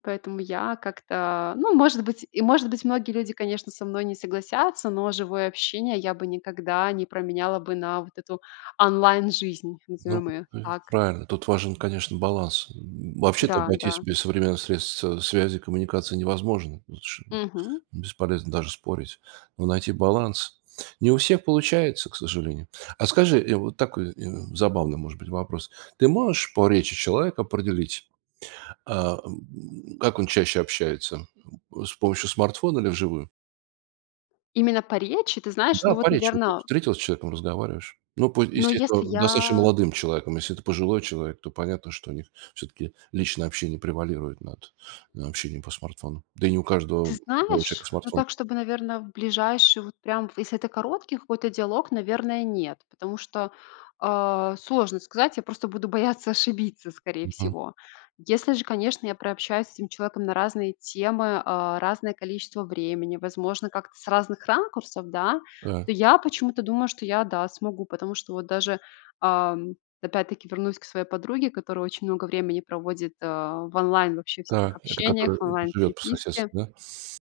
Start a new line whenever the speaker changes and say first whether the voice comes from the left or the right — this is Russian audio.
left: Поэтому я как-то ну, может быть, и, может быть, многие люди, конечно, со мной не согласятся, но живое общение я бы никогда не променяла бы на вот эту онлайн-жизнь,
right: Ну,
left: назовём её
right: э,
left: так.
right: правильно, тут важен, конечно, баланс, м. Вообще-то
left: Да,
right: обойтись
left: да.
right: без современных средств, э, связи и коммуникации невозможно лучше.
left: Мгм.
right: Бесполезно даже спорить, но найти баланс. Не у всех получается, к сожалению. А скажи, э, вот такой, э, забавный, может быть, вопрос. Ты можешь по речи человека определить, а, м, как он чаще общается? Э, с помощью смартфона или вживую?
left: Именно по речи, ты знаешь,
right: Да,
left: ну вот,
right: по речи. Вот ты
left: наверно
right: встретилась с человеком, разговариваешь. Ну, по
left: но если
right: естественно, достаточно
left: я
right: молодым человеком. Если это пожилой человек, то понятно, что у них всё-таки личное общение превалирует над, э, общением по смартфону. Да и не у
left: Ты
right: каждого пожилого
left: знаешь,
right: человека
left: ну
right: смартфон
left: так, чтобы, наверно, в ближайший, вот прям, в если это короткий какой-то диалог, наверное, нет, потому что, а, сложно сказать. Я просто буду бояться ошибиться, скорее
right: Мгм.
left: всего. Если же, конечно, я прообщаюсь с этим человеком на разные темы, а, разное количество времени, возможно, как-то с разных ракурсов, да,
right: Э.
left: то я почему-то думаю, что я, да, смогу. Потому что вот даже, ам, опять-таки вернусь к своей подруге, которая очень много времени проводит, а, в онлайн вообще всяких
right: Та, это
left: общениях,
right: который
left: в
right: живет по соседству,
left: онлайн-переписке
right: да?